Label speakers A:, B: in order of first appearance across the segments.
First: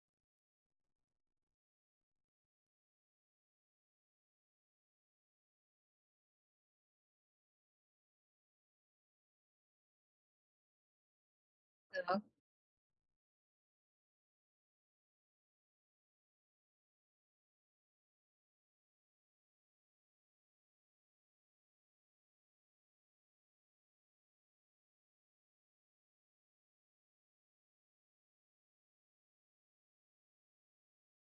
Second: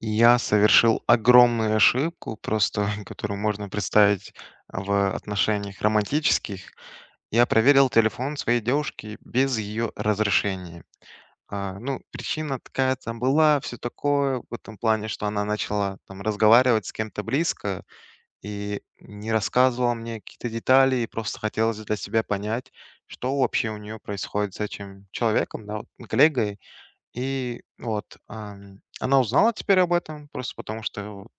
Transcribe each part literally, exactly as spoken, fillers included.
A: Я совершил огромную ошибку, просто которую можно представить в отношениях романтических. Я проверил телефон своей девушки без ее разрешения. А, ну,
B: Так,
A: причина такая там была, все такое, в этом плане, что она начала там разговаривать с кем-то близко и не рассказывала мне какие-то детали, и просто хотелось для себя понять, что вообще у нее происходит с этим человеком, да, вот, коллегой. И вот, ам, она узнала теперь об этом, просто потому что вот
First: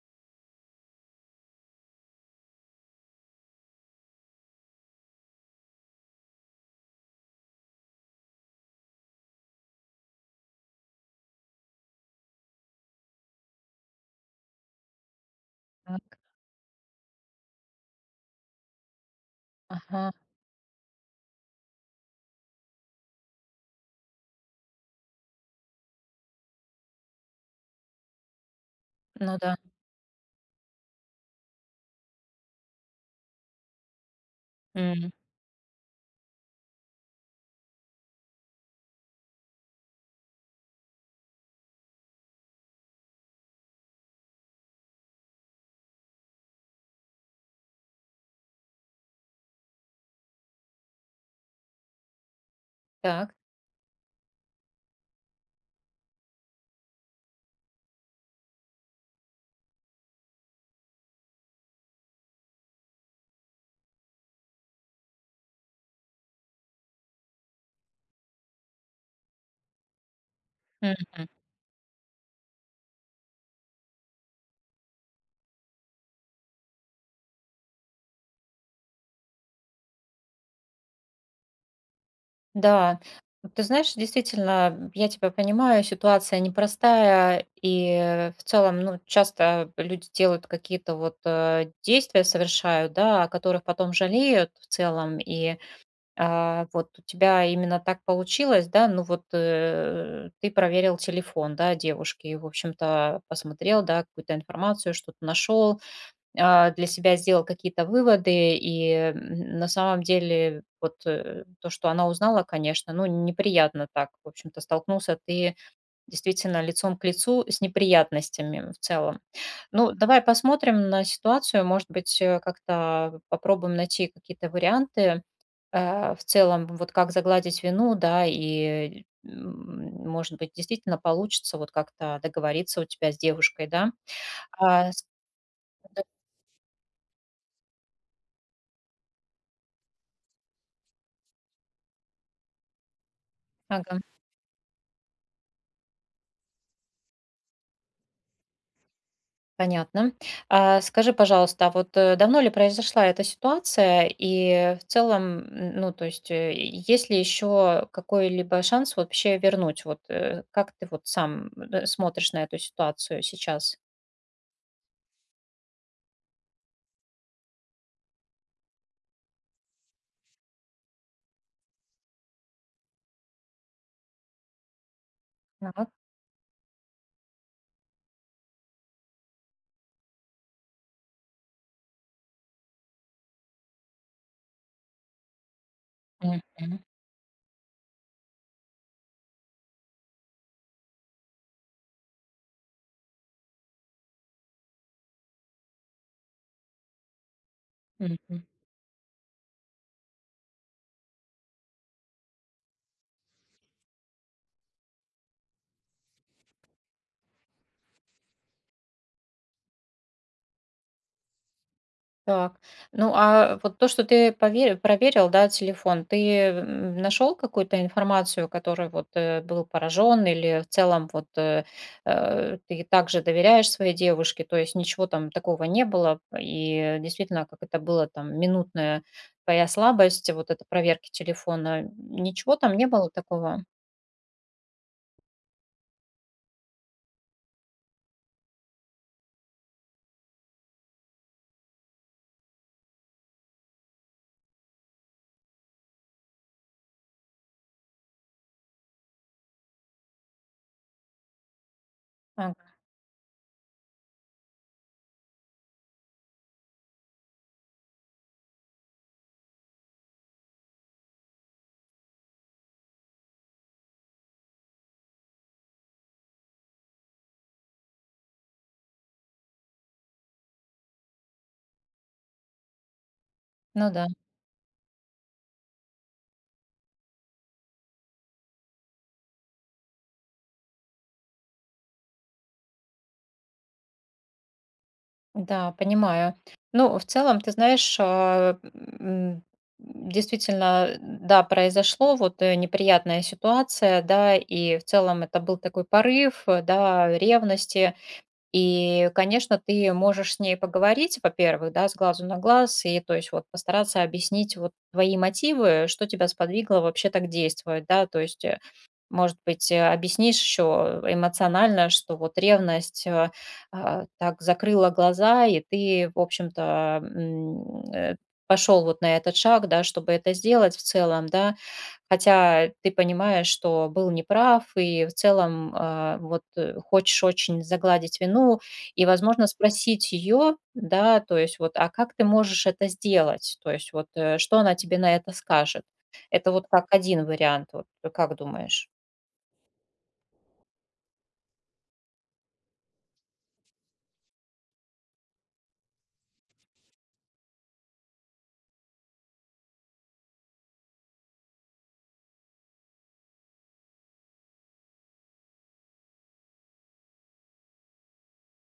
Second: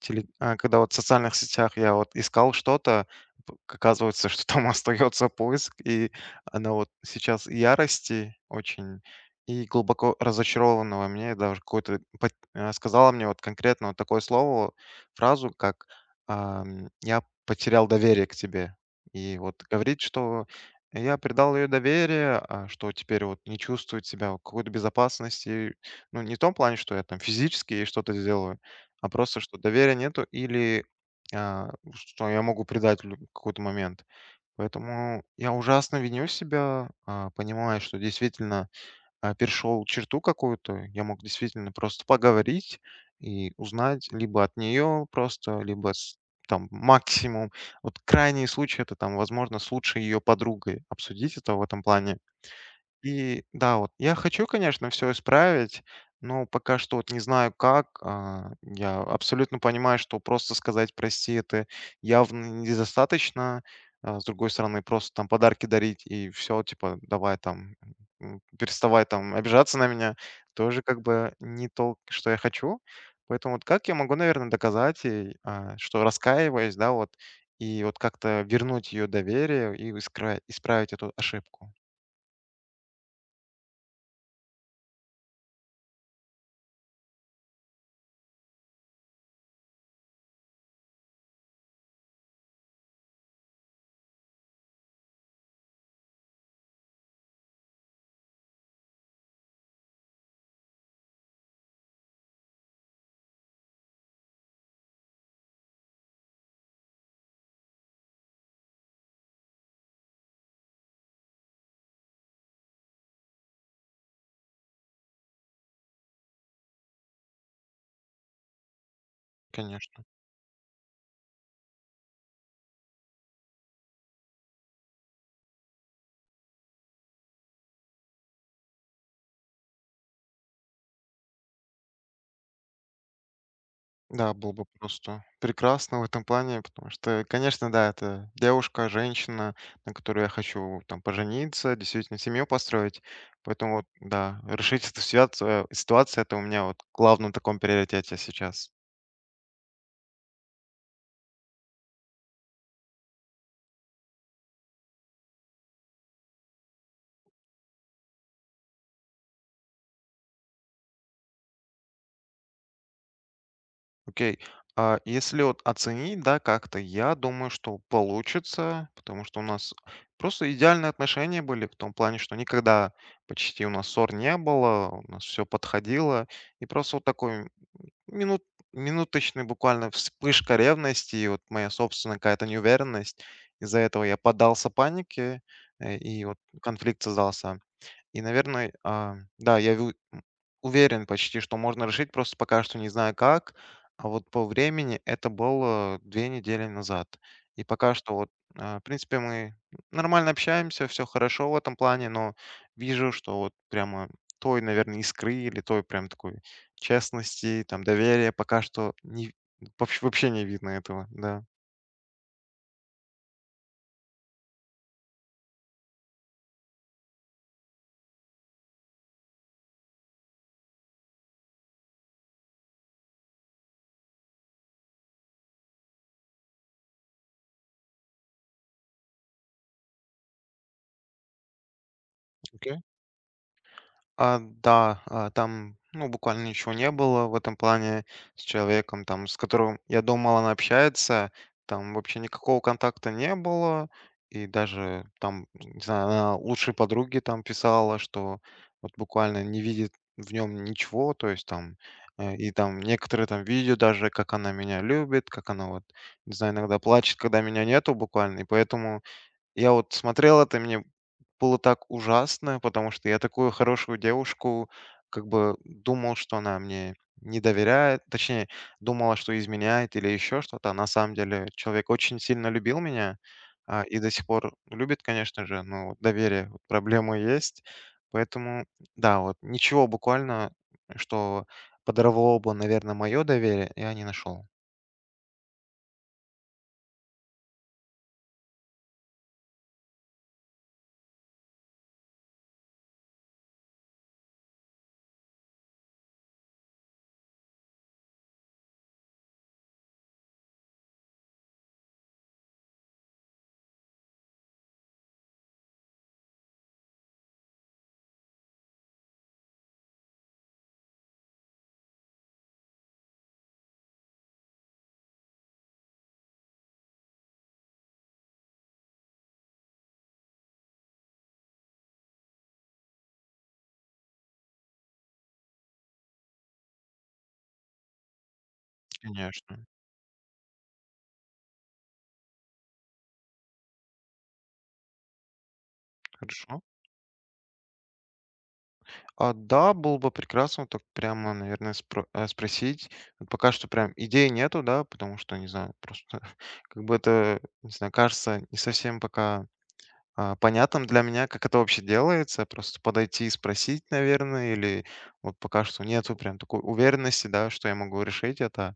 A: теле а, когда вот в социальных сетях я вот искал что-то, п оказывается, что там остается поиск, и она вот сейчас ярости очень и глубоко разочарованного мне, даже какой-то пот а, сказала мне вот конкретно вот такое слово, фразу, как,
B: так,
A: ам: "Я потерял доверие к тебе". И вот говорит,
B: ага,
A: что и я придал ее доверие, а, что теперь вот не чувствует себя в какой-то безопасности. Ну, не в том плане, что я там физически ей что-то сделаю, а
B: ну
A: просто, что
B: да,
A: доверия нету или а, что я могу предать в лю- какой-то момент.
B: м,
A: Поэтому я ужасно виню себя, а, понимаю, что действительно а, перешел черту какую-то, я мог действительно просто поговорить и узнать либо от нее просто, либо с- там максимум. Вот крайний случай это там, возможно, с лучшей ее подругой обсудить это в этом плане.
B: так,
A: И да, вот я хочу, конечно, все исправить, но пока что вот не знаю как. А, я абсолютно понимаю, что просто сказать "прости" — это явно недостаточно. А, с другой стороны, просто там подарки дарить и все, типа: "Давай там, м, переставай там обижаться на меня" — тоже как
B: мгм.
A: бы не то, что я хочу. Поэтому вот как я могу, наверное, доказать ей, а, что раскаиваюсь, да, вот, и вот как-то вернуть ее доверие и искра исправить эту ошибку?
B: Да, ты знаешь, действительно, я тебя понимаю, ситуация непростая, и в целом, ну, часто люди делают какие-то вот э, действия, совершают, да, о которых потом жалеют в целом, и а, вот у тебя именно так получилось, да, ну вот э, ты проверил телефон, да, девушки, и, в общем-то, посмотрел, да, какую-то информацию, что-то нашел, а, для себя сделал какие-то выводы, и м, на самом деле вот э, то, что она узнала, конечно, ну, неприятно так, в общем-то, столкнулся ты действительно лицом к лицу с неприятностями в целом. Ну,
A: Конечно.
B: давай посмотрим на ситуацию, может быть, э, как-то попробуем найти какие-то варианты э, в целом, вот как загладить вину, да, и м, может быть, действительно получится вот как-то договориться у тебя с девушкой, да?
A: Да, было бы
B: А, с-
A: просто прекрасно в
B: да,
A: этом плане, потому что, конечно, да, это девушка, женщина, на которую я хочу там пожениться, действительно семью построить. Поэтому вот,
B: ага.
A: да, решить эту ситуацию, ситуацию это у меня вот в главном таком приоритете сейчас.
B: Понятно. А, скажи, пожалуйста, а вот, э, давно ли произошла эта ситуация? И в целом, м, ну, то есть, э, есть ли еще какой-либо шанс вообще вернуть? Вот, э, как ты вот сам, э, смотришь на эту ситуацию сейчас?
A: Окей. А если вот оценить, да, как-то, я думаю, что получится, потому что у нас просто идеальные отношения были в том плане, что никогда почти у нас ссор не было, у нас все
B: Так.
A: подходило. И просто вот такой Минут минуточный буквально вспышка ревности и вот моя собственная какая-то неуверенность. Из-за этого я поддался панике, э, и вот
B: Мгм.
A: конфликт создался. И, наверное, а, да, я Уверен почти, что можно решить, просто пока что не знаю как. А вот по времени это было две недели назад. И пока что вот,
B: Мгм.
A: а, в принципе, мы нормально общаемся, все хорошо в этом плане, но вижу, что вот прямо той, наверное, искры или той прям такой честности, там, доверия пока что не в вообще не видно этого, да.
B: Так. Ну, а вот то, что ты пове проверил, да, телефон, ты, нашел какую-то информацию, которой вот, э, был поражен, или в целом вот, э, э, ты также доверяешь своей девушке, то есть ничего там такого не было, и действительно, как это было там минутная твоя слабость, вот эта проверки телефона, ничего там не было такого?
A: А, да, а, там, ну, буквально ничего не было в этом плане с человеком, там, с которым, я думал, она общается, там вообще никакого контакта не было, и даже там, не знаю, она лучшей подруге там писала, что вот буквально не видит в нем ничего, то есть там, э, и
B: Ага,
A: там некоторые там видео даже, как она меня любит, как она вот, не знаю, иногда плачет, когда меня нету буквально, и поэтому я вот смотрел это, и мне было так ужасно, потому что я такую хорошую девушку, как бы думал, что она мне не доверяет, точнее, думала, что изменяет или еще что-то. А на самом деле человек очень сильно любил меня а,
B: ну
A: и
B: да.
A: до сих пор любит, конечно же, но вот доверие, вот проблема есть. Поэтому, да, вот ничего буквально, что подорвало бы, наверное, мое доверие, я не нашел.
B: Да, понимаю. Ну, в целом, ты знаешь, а, м, действительно, да, произошло вот э, неприятная ситуация, да, и в целом это был такой порыв, э, да, ревности, и, конечно, ты можешь с ней поговорить, во-первых, да, с глазу на глаз, и, то есть, вот постараться объяснить вот твои мотивы, что тебя сподвигло вообще так действовать, да, то есть, э, может быть, э, объяснишь еще эмоционально, что вот ревность, э, а, так закрыла глаза, и ты, в общем-то, м, э, пошел вот на этот шаг, да, чтобы это сделать в целом, да. Хотя ты понимаешь, что был неправ, и в целом а, вот э, хочешь очень загладить вину, и, возможно,
A: Конечно.
B: спросить ее, да, то есть вот, а как ты можешь это сделать? То есть вот, э, что она тебе на это скажет? Это
A: Хорошо.
B: вот как один вариант, вот, э, как думаешь?
A: А, да, было бы прекрасно, так прямо, наверное, спро э, спросить. Вот пока что прям идей нету, да, потому что, не знаю, просто как бы это, не знаю, кажется не совсем пока, а, понятным для меня, как это вообще делается. Просто подойти и спросить, наверное, или вот пока что нету прям такой уверенности, да, что я могу решить это.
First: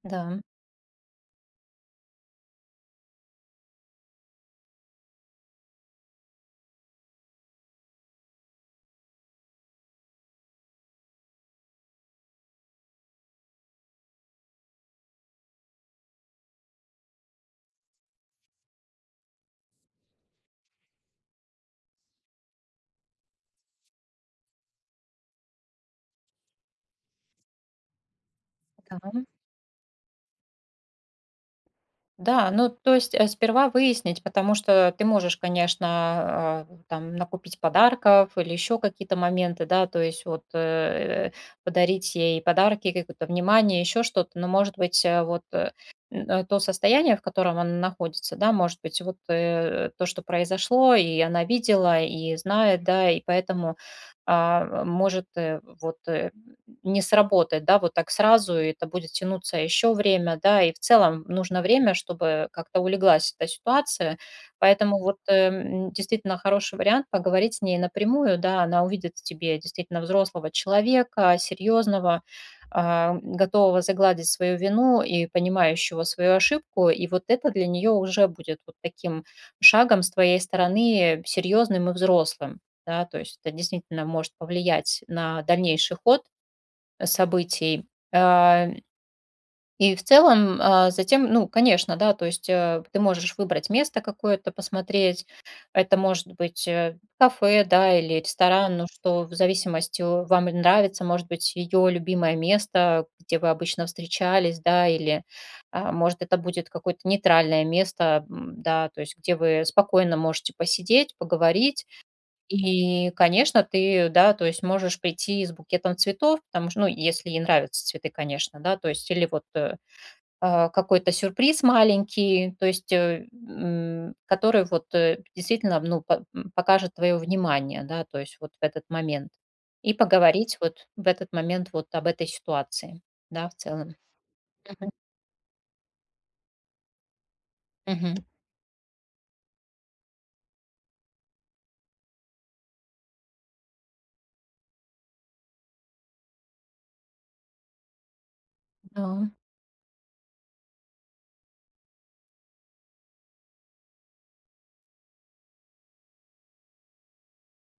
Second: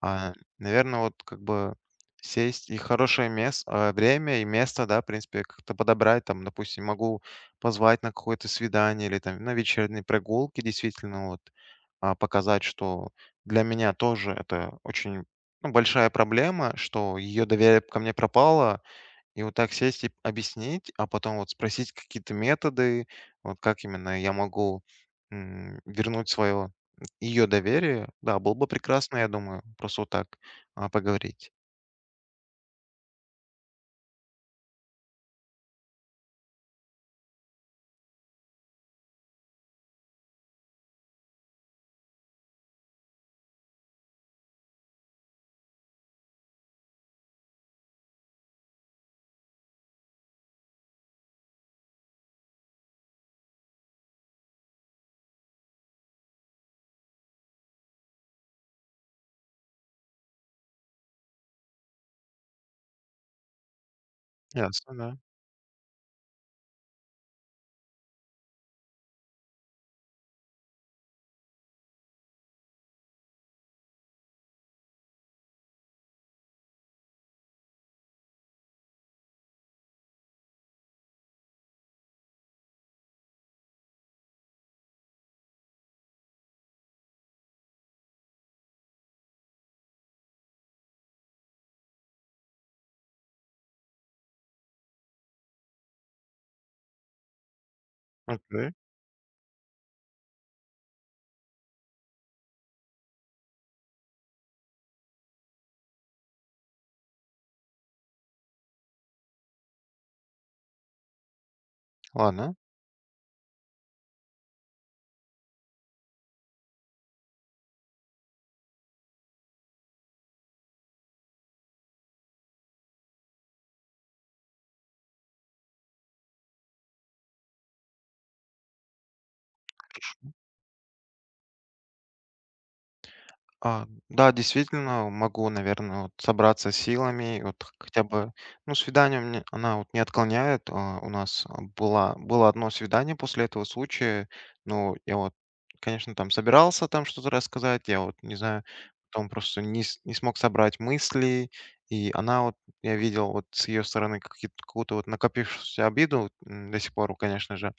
A: А,
B: Да,
A: наверное, вот как бы сесть и хорошее мес а, время и место, да, в принципе, как-то подобрать. Там, допустим, могу позвать на какое-то свидание или там на вечерней прогулке. Действительно, вот, а, показать, что для меня тоже это очень, ну, большая проблема, что ее доверие ко мне пропало. И вот так сесть и объяснить, а потом вот спросить какие-то методы, вот как именно я могу м, вернуть свое ее доверие, да, было бы прекрасно,
B: да.
A: я думаю, просто вот так а, поговорить.
B: Да, ну, то есть, э, сперва выяснить, потому что ты можешь, конечно, а, там накупить подарков или еще какие-то моменты, да, то есть вот э, подарить ей подарки, какое-то внимание, еще что-то, но, может быть, э, вот э, н- э, то состояние, в котором она находится, да, может быть, вот э, то, что произошло, и она видела, и знает, да, и поэтому а, может э, вот э, не сработает, да, вот так сразу, и это будет тянуться еще время, да, и в целом нужно время, чтобы как-то улеглась эта ситуация.
A: Ясно,
B: Поэтому
A: да.
B: вот эм, действительно хороший вариант поговорить с ней напрямую, да, она увидит в тебе действительно взрослого человека, серьезного, а, готового загладить свою вину и понимающего свою ошибку. И вот это для нее уже будет вот таким шагом с твоей стороны серьезным и взрослым. Да, то есть это действительно может повлиять на дальнейший ход событий. А, и в целом, а, затем, ну, конечно, да, то есть, э, ты можешь выбрать место какое-то, посмотреть. Это может быть, э, кафе, да, или
A: Окей,
B: ресторан, ну, что в зависимости о вам нравится, может быть, ее любимое место, где вы обычно встречались, да, или, а, может, это будет какое-то нейтральное место, м, да, то есть, где вы спокойно можете посидеть, поговорить.
A: ладно.
B: И, конечно, ты, да, то есть можешь прийти с букетом цветов, потому что, ну, если ей нравятся цветы, конечно, да, то есть или вот э, а, какой-то сюрприз маленький, то есть, э, м, который вот э, действительно, ну, по- м, покажет твое внимание, да, то есть вот в этот момент. И поговорить вот в этот момент вот об этой ситуации, да, в
A: А,
B: целом.
A: да,
B: Мгм.
A: действительно, могу, наверное, вот собраться силами, вот хотя
B: Мгм.
A: бы, ну, свидание мне, она вот не отклоняет. А, у нас а, была, было одно свидание после этого случая. Ну, я вот, конечно, там собирался там что-то рассказать, я вот, не знаю, потом
B: Да,
A: просто не, с- не смог собрать мысли, и она вот, я видел вот с ее стороны какие- какую-то вот накопившуюся обиду, м, до сих пор, конечно же,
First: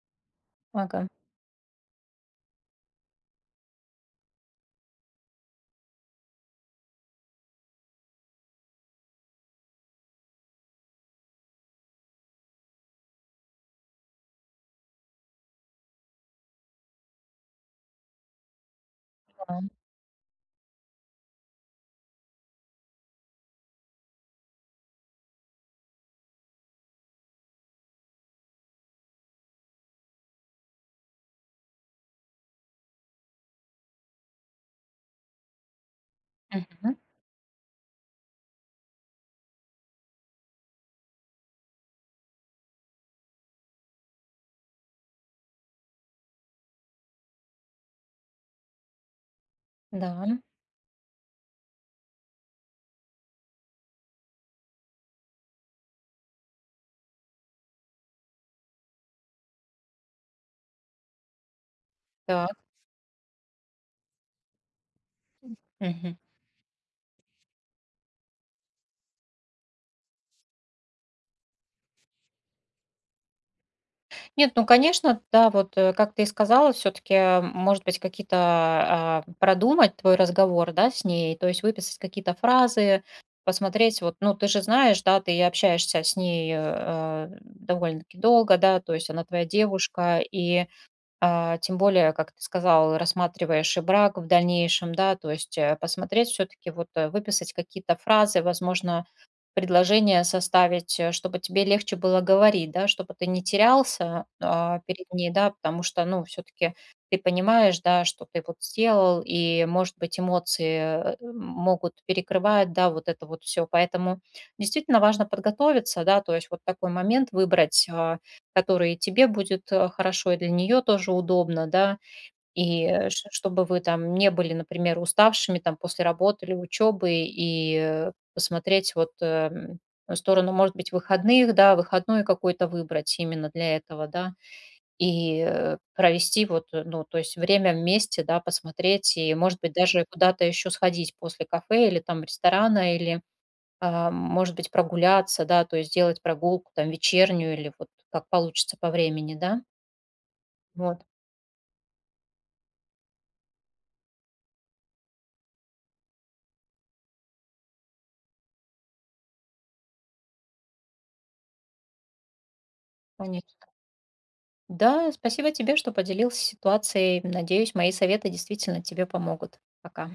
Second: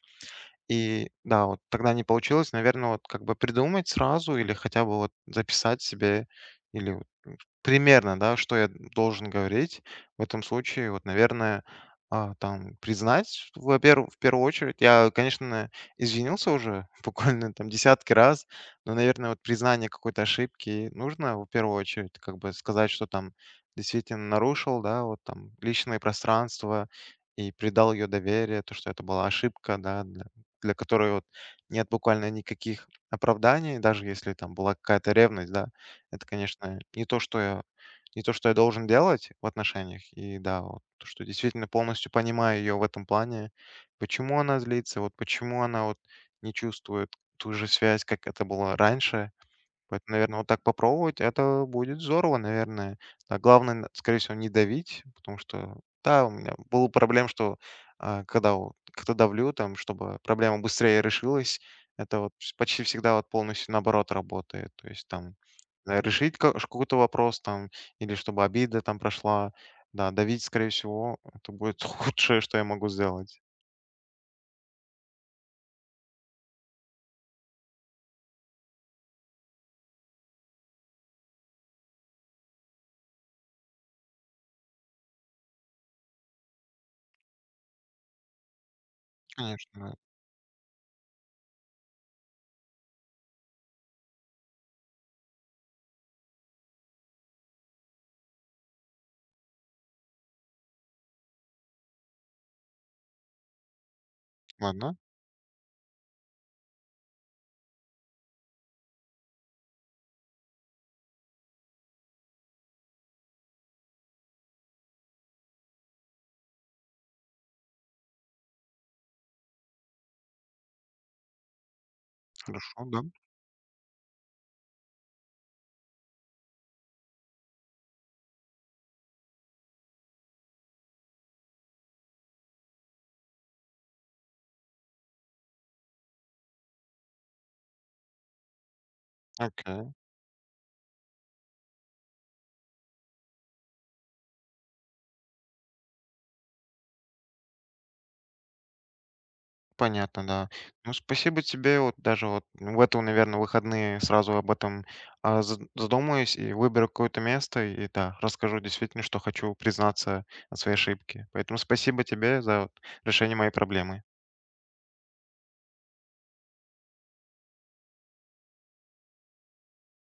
B: ага.
A: и да, вот тогда не получилось, наверное, вот как бы придумать сразу или хотя бы вот записать себе или Примерно, да, что я должен говорить в этом случае. Вот, наверное, а, там признать, во-первых, в первую очередь, я, конечно, извинился уже буквально там десятки раз, но, наверное, вот
B: Да.
A: признание какой-то ошибки нужно в первую очередь, как бы сказать, что там действительно нарушил, да, вот там личное пространство и придал ее доверие, то, что это была ошибка, да, для, для которой вот нет буквально никаких оправданий, даже если там была какая-то ревность, да, это, конечно,
B: Мгм.
A: не то, что я не то, что я должен делать в отношениях. И да, вот то, что действительно полностью понимаю ее в этом плане. Почему она злится, вот почему она вот не чувствует ту же связь, как это было раньше. Поэтому,
B: Да.
A: наверное, вот так попробовать, это будет здорово, наверное. Да, главное, н- скорее всего, не давить, потому что, да, у меня было проблем, что а, когда вот как-то давлю, там, чтобы проблема быстрее решилась, это вот вс-
B: Так.
A: почти всегда вот полностью наоборот работает. То есть там э,
B: Мгм.
A: решить ка- ш- какой-то вопрос там, или чтобы обида там прошла, да, давить, скорее всего, это будет худшее, что я могу сделать.
B: Нет, ну, конечно, да, вот, э, как ты и сказала, все-таки, может быть, какие-то а, продумать твой разговор, да, с ней, то есть выписать какие-то фразы, посмотреть, вот, ну, ты же знаешь, да, ты общаешься с ней э, довольно-таки долго, да, то есть она твоя
A: Конечно.
B: девушка, и а, тем более, как ты сказал, рассматриваешь и брак в дальнейшем, да, то есть э, посмотреть все-таки, вот, э, выписать какие-то фразы, возможно, предложение составить, э, чтобы тебе легче было говорить, да, чтобы ты не терялся, а,
A: Ладно,
B: перед ней, да, потому что, ну, все-таки ты понимаешь, да, что ты вот сделал, и, может быть, эмоции э, могут перекрывать, да, вот это вот все. Поэтому действительно важно подготовиться, да, то есть вот такой момент выбрать, а, который тебе будет э, хорошо и для нее тоже удобно, да,
A: хорошо,
B: и,
A: да.
B: э, ш чтобы вы там не были, например, уставшими там после работы или учебы и, э, посмотреть вот, эм, в сторону, может быть, выходных, да, выходной какой-то выбрать именно для этого, да, и, э, провести вот, э, ну, то есть время вместе, да, посмотреть и, может быть,
A: Окей.
B: даже куда-то еще сходить после кафе или там ресторана, или, а, может быть, прогуляться, да, то есть сделать прогулку там вечернюю или вот как получится по времени, да.
A: Понятно, да. Ну,
B: Вот,
A: спасибо тебе. Вот даже вот ну, в это, наверное, выходные сразу об этом а, за- задумаюсь и выберу какое-то место. И да, расскажу действительно, что хочу признаться о своей ошибке. Поэтому спасибо тебе за вот решение
B: конеч
A: моей проблемы.
B: Да, спасибо тебе, что поделился ситуацией. Надеюсь, мои советы действительно тебе помогут. Пока.